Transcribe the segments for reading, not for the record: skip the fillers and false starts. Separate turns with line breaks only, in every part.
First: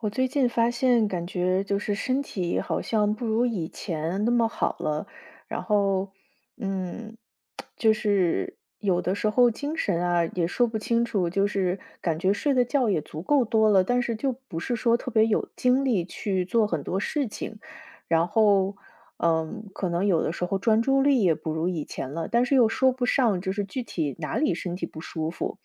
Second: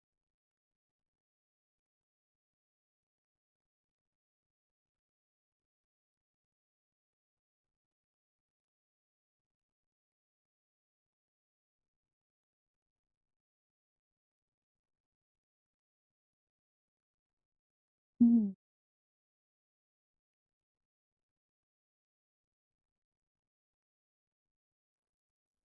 我最近发现，感觉就是身体好像不如以前那么好了，然后，嗯，就是有的时候精神啊也说不清楚，就是感觉睡的觉也足够多了，但是就不是说特别有精力去做很多事情，然
嗯
后，可能有的时候专注力也不如以前了，但是又说不上就是具体哪里身体不舒服。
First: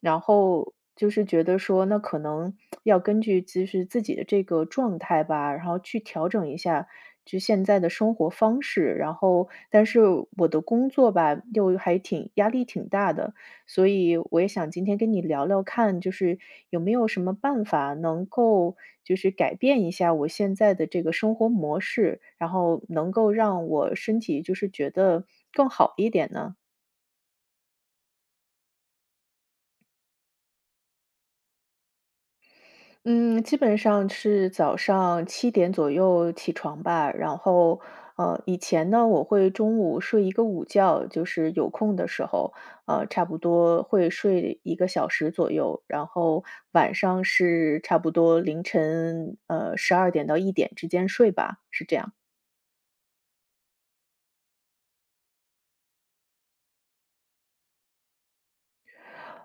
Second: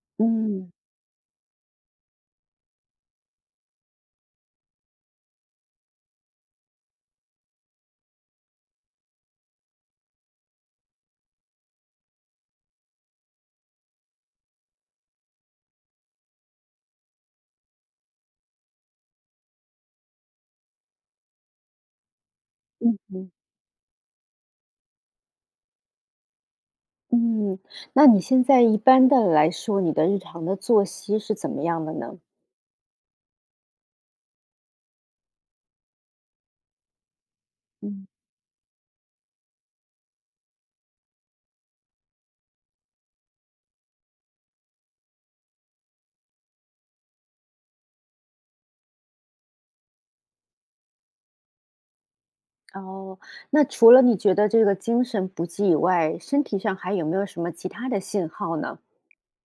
然
嗯
后就是觉得说，那可能要根据就是自己的这个状态吧，然后去调整一下就现在的生活方式。然后，但是我的工作吧，又还挺压力挺大的，所以我也想今天跟你聊聊看，就是有没有什么办法能够就是改变一下我现在的这个生活模式，然后
嗯
能
嗯
够让我身体就是觉得更好一点呢？
嗯，那你现在一般的来说，你的日常的作息是怎么样的呢？
嗯，基本上是早上7点左右起床吧，然后，
嗯，
以前呢，我会中午睡一个午觉，就是有空的时候，差不多会睡1个小时左右，然后晚上是差不多凌晨，12点到1点之间睡吧，是这样。
哦，那除了你觉得这个精神不济以外，身体上还有没有什么其他的信号呢？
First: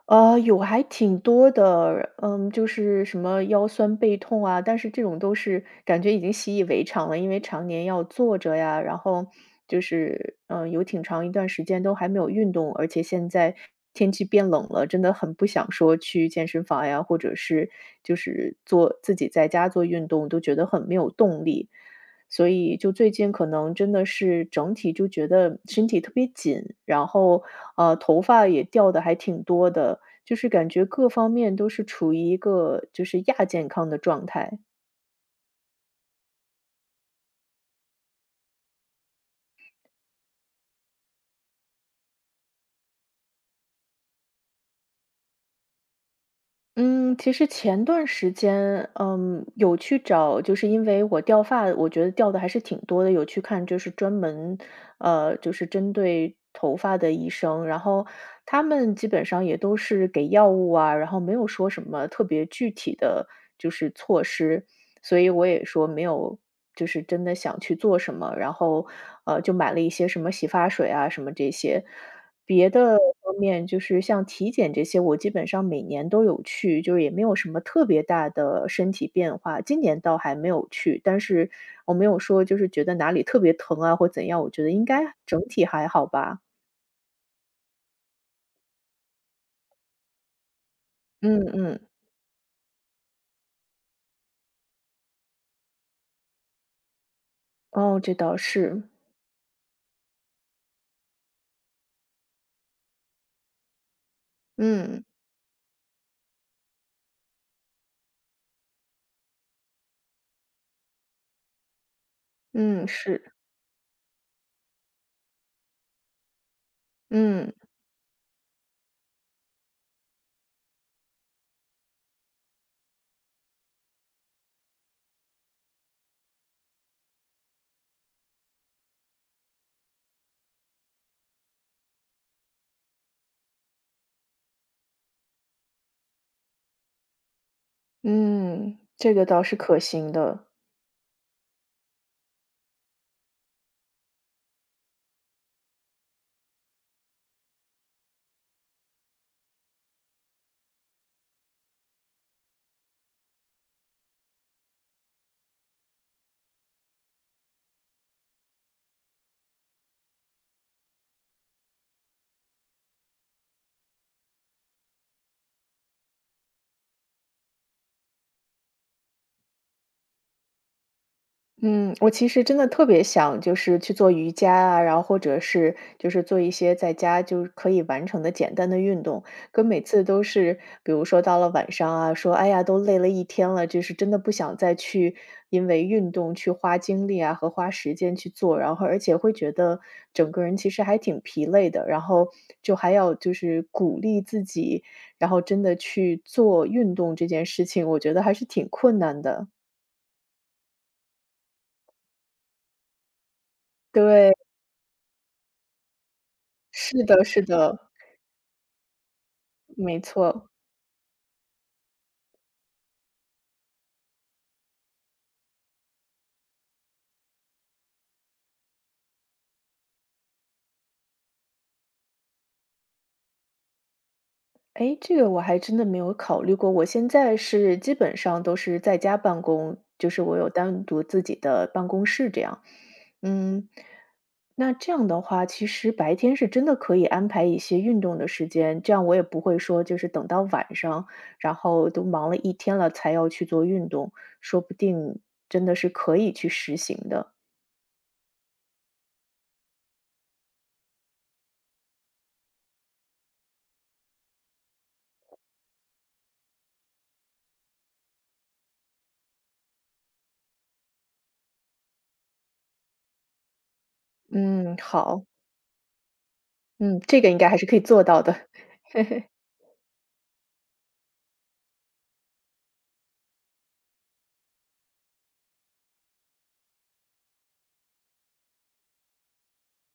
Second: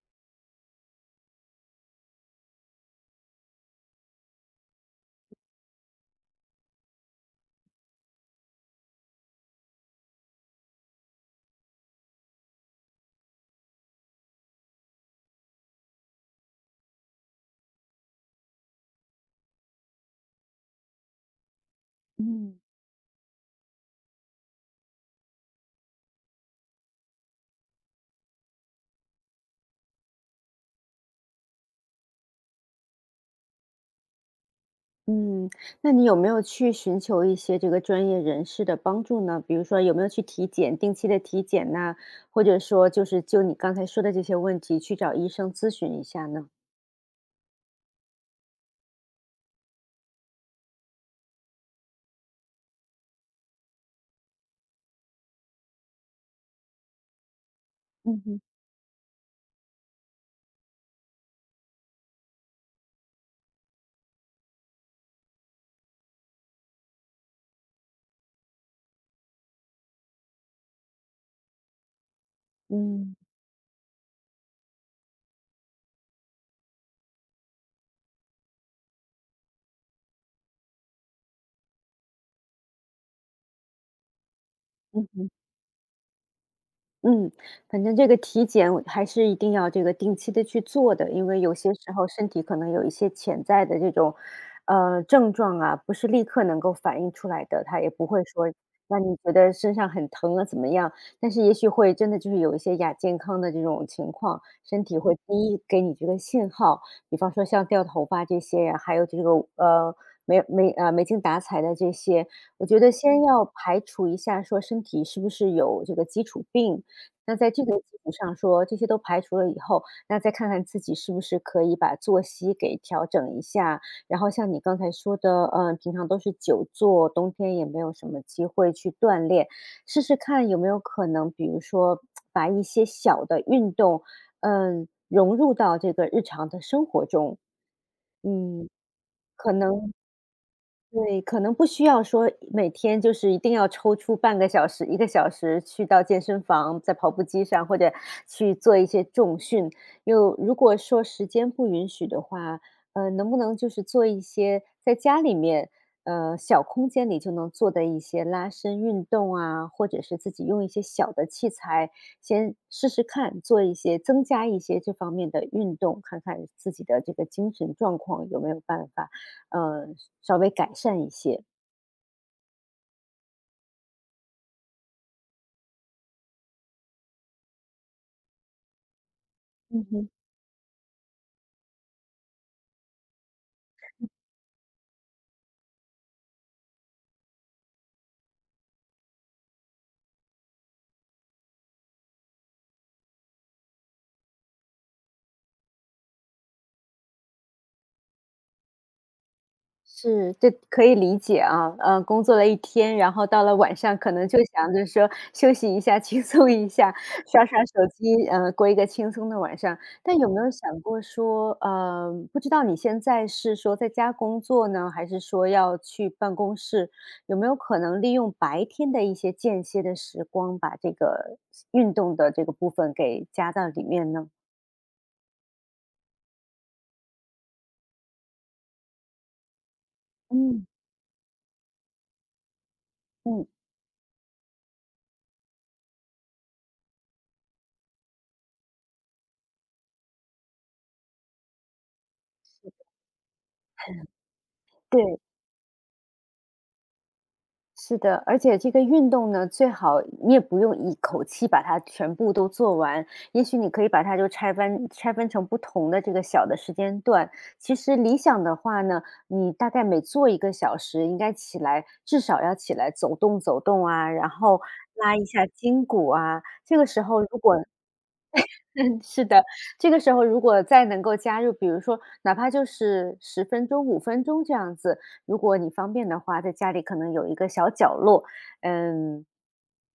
有还挺多的，就是什么腰酸背痛啊，但是这种都是感觉已经习以为常了，因为常年要坐着呀，然后就是，有挺长一段时间都还没有运动，而且现在天气变冷了，真的很不想说去健身房呀，或者是就是做自己在家做运动，都觉得很没有动力。所
嗯
以就最近可能真的是整体就觉得身体特别紧，然后头发也掉的还挺多的，就是感觉各方面都是处于一个就是亚健康的状态。
嗯，那你有没有去寻求一些这个专业人士的帮助呢？比如说有没有去体检，定期的体检呐，或者说就是就你刚才说的这些问题去找医生咨询一下呢？
嗯，其实前段时间，有去找，就是因为我掉发，我觉得掉的还是挺多的，有去看就是专门，就是针对头发的医生，然后
嗯哼，
他们基本上也都是给药物啊，然后没有说什么特别具体的就是措施，所以我也说没有，就是真的想去做什么，然后就买了一些什么洗发水啊，什么这些。别的
嗯。
方面就是像体检这些，我基本上每年都有去，就是也没有什么特别大的身体变化。今年倒还没有去，但是我没有说就是觉得哪里特别疼啊或怎样，我觉得应该整体还好吧。
嗯，反正这个体检我还是一定要这个定期的去做的，因为
嗯
有些
嗯，
时候身体可能有一些潜在的这种，症状啊，不是立刻能够反映出来的，它也
哦，
不
这
会
倒
说
是，
让你觉得身上很疼啊怎么样，但是也许会真的就是有一些亚健康的这种情况，身体
嗯，
会第一给你这个信号，比方说像掉头发这些呀，还有这个，没精打采的这些，我觉
嗯，
得先
是，
要排除一下说身体是不是有这个基础病，那在
嗯，
这个基础上说，这些都排除了以后，那再看看自己是不是可以把作息给调整一下。然后像你刚才说的，嗯，平常都是久坐，冬天也没有什么机会去锻炼，试试看有没有可能，比如说把一些小的运动，嗯，融入到这个日常的生活中。嗯，
嗯，这个倒
可
是可
能
行的。
对，可能不需要说每天就是一定要抽出半个小时、一个小时去到健身房，在跑步机上或者去做一些重训。又如果说时间不允许的话，能不能就是做一些在家里面，小空间里就能做的一些拉伸运动啊，或者是自己用一些小的器材先试试看，做一些增加一些这方面的运动，看看自己的这个精神状况有没有办法呃，稍微改善一些。
嗯，我其实真的特别想，就是去做瑜伽啊，然后或者是就是做一些在家就是可以完成的简单的运动。可每
嗯
次
哼。
都是，比如说到了晚上啊，说哎呀，都累了一天了，就是真的不想再去因为运动去花精力啊和花时间去做，然后而且会觉得整个人其实还挺疲累的，然后就还要就是鼓励自己，然后真的去做运动这件事情，我觉得还是挺困难的。
是，这可以理解啊，工作了一天，然后到了晚上可能
对，
就想着说休息一下、轻松一下，
是的，是
刷刷手
的。
机，过一个轻松的晚上。
没
但有没
错，
有想过说，不知道你现在是说在家工作呢，还是说要去办公室？有没有可能利用白天的一些间歇的时光，把这个运动的这个部分给加到里面呢？
哎，这个我还真的没有考虑过。我现在是基本上都是在家办公，就是我有
嗯。
单独自己的办公室这样。
嗯，
嗯，那这样的话，其实白天是真的可以安排一些运动的时间，这样我也不会说就是等到晚上，然后都忙了一天了才要去做运动，说不
对。
定真的是可以去实行的。
是的，而且这个运动呢，最好你也不用一口气把它全部都做完，也许你可以把它就拆分成不同的这个小的时间段。其实理想的话呢，你大概每做一个小时，应该起来至少要起来走动走动啊，然后
嗯，
拉一
好，
下筋骨啊。这个
嗯，
时候
这个
如
应该还
果
是可以做到的。
嗯，
嘿
是
嘿。
的，这个时候如果再能够加入，比如说哪怕就是10分钟、5分钟这样子，如果你方便的话，在家里可能有一个小角落，嗯，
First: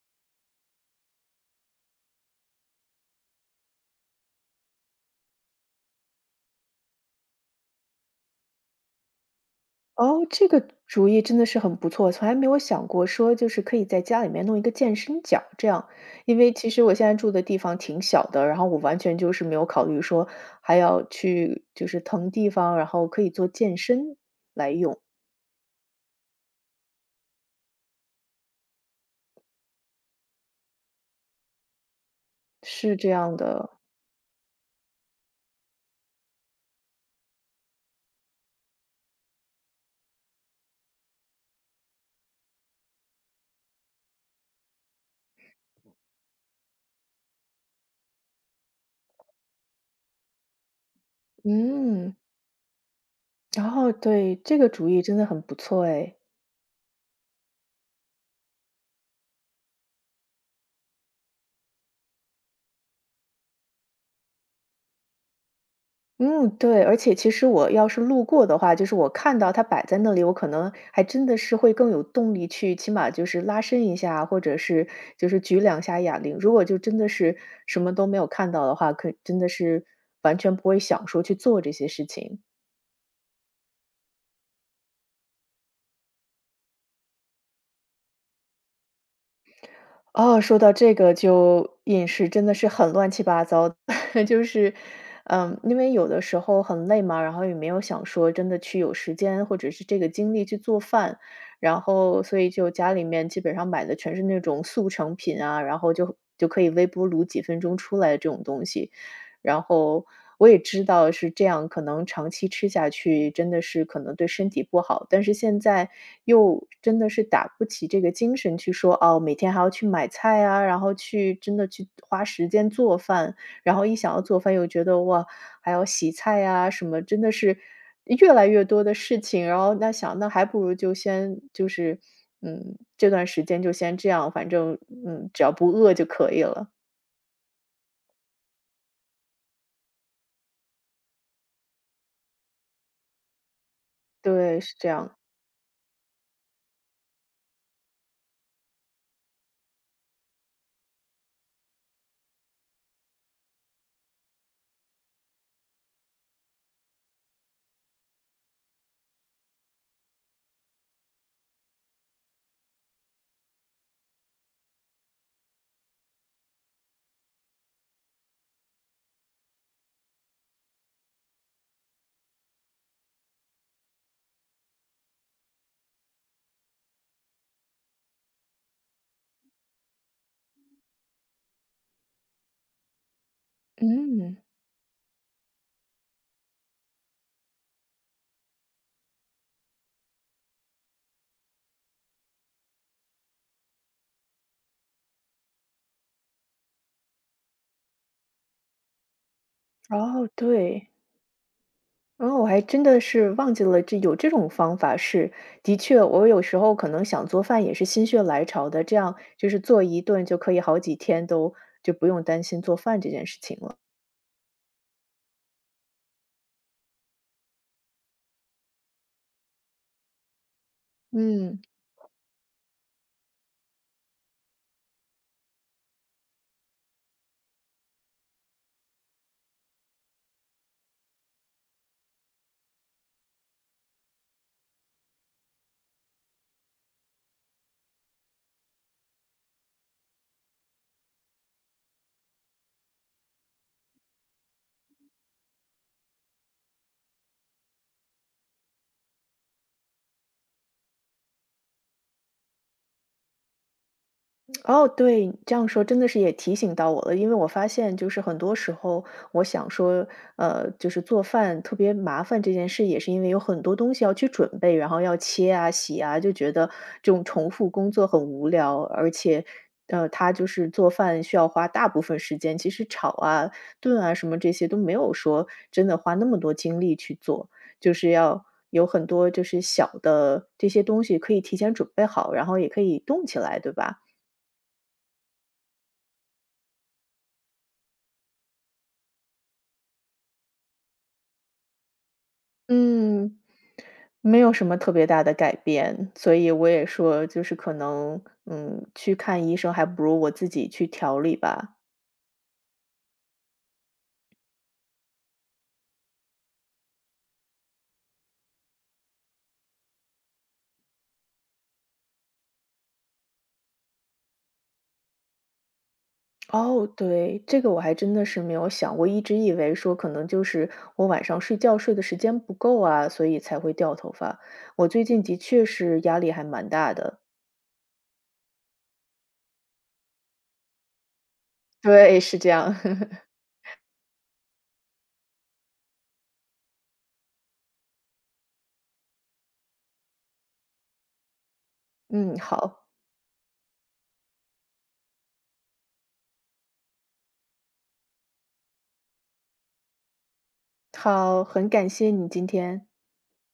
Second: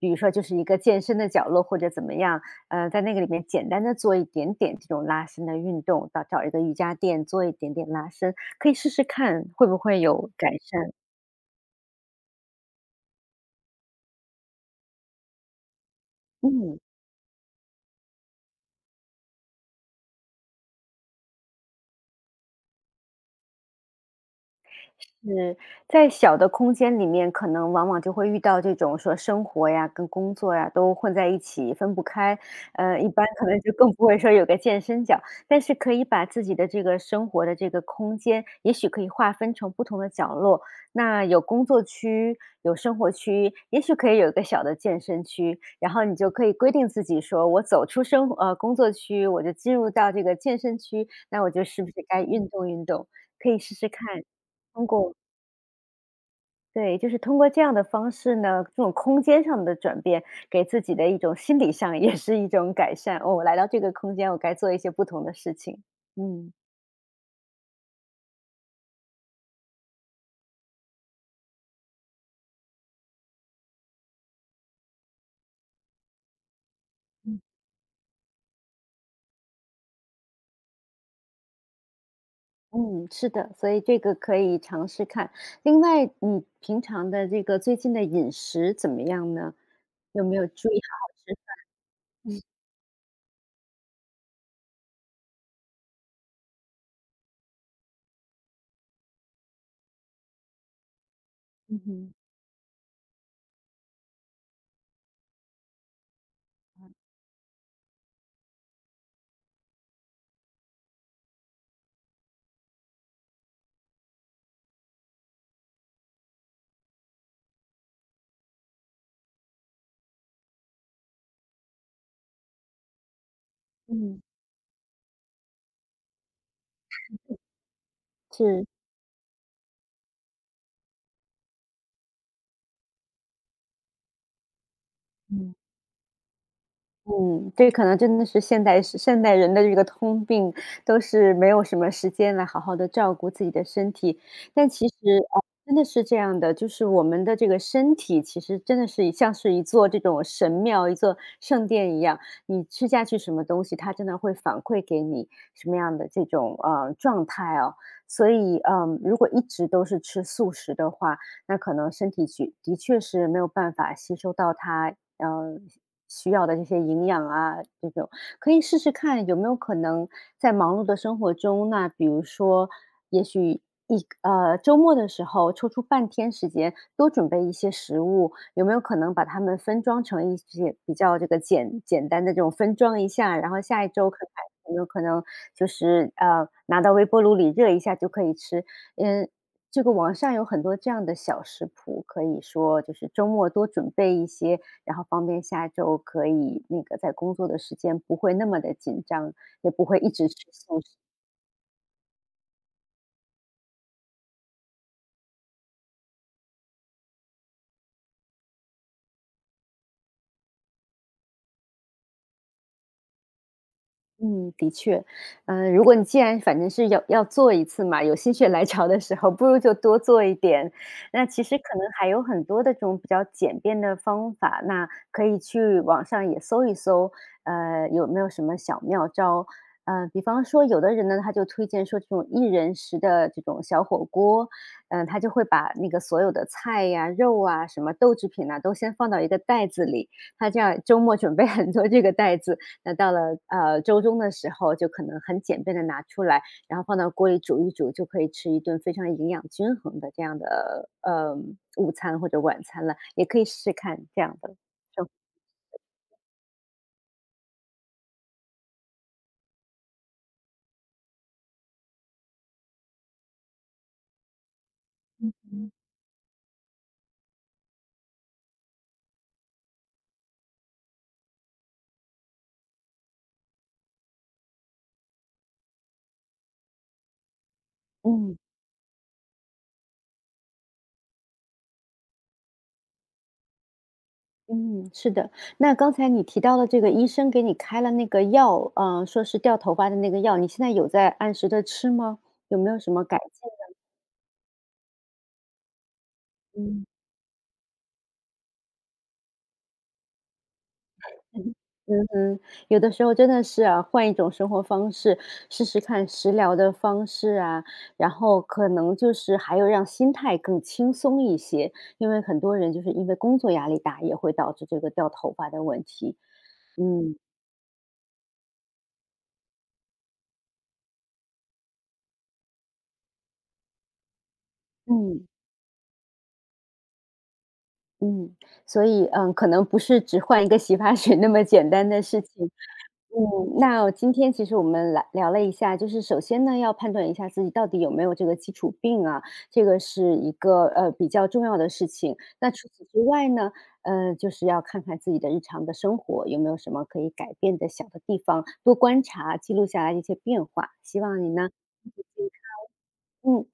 比如说就是一个健身的角落或者怎么样，在那个里面简单的做一点点这种拉伸的运动，到找一个瑜伽垫做一点点拉伸，可以试试看会不会
哦，
有
这
改
个
善。
主意真的是很不错，从来没有想过说就是可以在家里面弄一个健身角这样。因为其
嗯。
实我现在住的地方挺小的，然后我完全就是没有考虑说还要去就是腾地方，然后可以做健身来用，
是，在小的空间里面，可能往往就会遇到这种说生活呀跟工作呀都混在一起，分不开。
是
一
这
般
样
可能
的。
就更不会说有个健身角，但是可以把自己的这个生活的这个空间，也许可以划分成不同的角落。那有工作区，有生活区，也许可以有一个小的健身区，然后你就可以规定自己说，我走出工作区，我就进入到这个健身区，那我就是不是
嗯，
该运动运动？可以
然
试试
后
看，
对，这个
通
主意
过
真的很不错哎。
对，就是通过这样的方式呢，这种空间上的转变，给自己的一种心理上 也是一种改善。哦我来到这个空间，我该做一些不同的事情。
嗯，
嗯
对，而且其实我要是路过的话，就是我看到它摆在那里，我可能还真的是会更有动力去，起码就是拉伸一下，或者是就是举两下哑铃。如果就真的是什么都没有看到的话，可真的是完全不会想说去做这些事情。
嗯，是的，所以这个可以尝试看。另外，你平常的这个最近的饮食怎么样呢？有没
哦，
有
说
注
到
意
这
好好
个
吃饭？
就饮食真的是很乱七八糟的 就是，因为有的时候很累嘛，然后也没有想说真的去有时间或者是这个精力去做饭，
嗯
然
哼，
后所以就家里面基本上买的全是那种速成品啊，然后就可以微波炉几分钟出来的这种东西，然后我也知道是这样，可能长期吃下去真的是可能对身体不好，但是现在又真的是打不起这个精神去说，哦，每天还要去买菜啊，然后去真的去花时间做饭，然后一想要
嗯，
做饭又觉得哇，还要洗菜啊什么，真的是越来越
是，
多的事情，然后那想那还不如就先就是。嗯，这段时间就先这样，反正只要
嗯。
不饿就可以了。
嗯，这可能真的是现代人的这个通病，都是没有什么时间来好好的照顾自己的身体。
对，
但
是
其
这
实
样。
啊，真的是这样的，就是我们的这个身体其实真的是像是一座这种神庙，一座圣殿一样，你吃下去什么东西，它真的会反馈给你什么样的这种，状态哦。所以，嗯，如果一直都是吃素食的话，那可能身体的确是没有办法吸收到它，嗯。需要的这些营养啊，这种可以试试看有没有可能在忙碌的生活中，那比如说，也许周末的时候抽出半天时间多准备一些食物，有没有可能把它们分装成一些比较这个简简单的这种分装一下，然后下一周可能
嗯。
有没有可能就是拿到微波炉里热一下就可以吃，嗯。这个网上有很多这样的小食谱，可以说就是周末多准备一些然后方便下周可以那个在工作的时间不会那么的紧张，也不会一
哦，
直吃素食。
对，然后我还真的是忘记了这有这种方法是，的确，我有时候可能想做饭也是心血来潮的，这样就是做一顿就可以好几天都就不用担心做饭这件事情了。
嗯，的确，嗯，如果你既然反正是要做一次嘛，有心血来潮的时候，不如就多做一点。那其实
嗯。
可能还有很多的这种比较简便的方法，那可以去网上也搜一搜，有没有什么小妙招？比方说，有的人呢，他就推荐说这种一人食的这种小火锅，嗯、他就会把那个所有的菜呀、肉啊、什么豆制品呐，都先放到一个袋子里，他这样周末准备很多这个袋子，那到了，周中的时候就可能很简便的拿出来，然后放到锅里煮一煮，就可以吃一顿非常营养均衡的这样的，午餐或者晚餐了，也可以试试看这样的
哦，
生
对，你这样说真的是也提醒到我了，因为我发现就是很多时候，我想说，就是做饭特别麻烦这件事，也是因为有很多东西要去准备，然后要切
嗯。
啊、洗啊，就觉得这种重复工作很无聊，而且，他就是做饭需要花大部分时间，其实炒啊、炖啊什么这些都没有说真的花那么多精力去做，就是
嗯，
要。有很多就是小的这些东西可以提前准备好，然后也可以动起来，对吧？
嗯，是的。那刚才你提到了这个医生给你开了那个药，说是掉头发的那个药，你现在有在按时的吃吗？有没有什么改
嗯，
进？
没有什么特别大的改变，所以我
嗯。
也说就是可能，去看医生还不如我自己去调理吧。
嗯，有的时候真的是啊，换一种生活方式，试试看食疗的方式啊，然后可能就是还有让心态更轻松一些，因为很多人就是因为工作压力大，也会导致这个掉头发的问题。
哦，
嗯
对，这个我还真的是没有想过，一直以为说可能就是我晚上睡觉睡的时间不够啊，所以才会掉头发。我最近
嗯
的确是压力还蛮大的。
嗯，所以嗯，可能不是只换一个洗发水那么简单的事
对，是
情。
这样。
嗯，那今天其实我们来聊了一下，就是首先呢，要判断一下自己到底有没有这个基础病啊，这个是一个比较重要的事情。
嗯，
那除
好，
此之外呢，就是要看看自己的日常的生活有没有什么可以改变的小的地方，多观察，记录下来一些变化。希望你
好，
呢，
很感谢你今天。
嗯，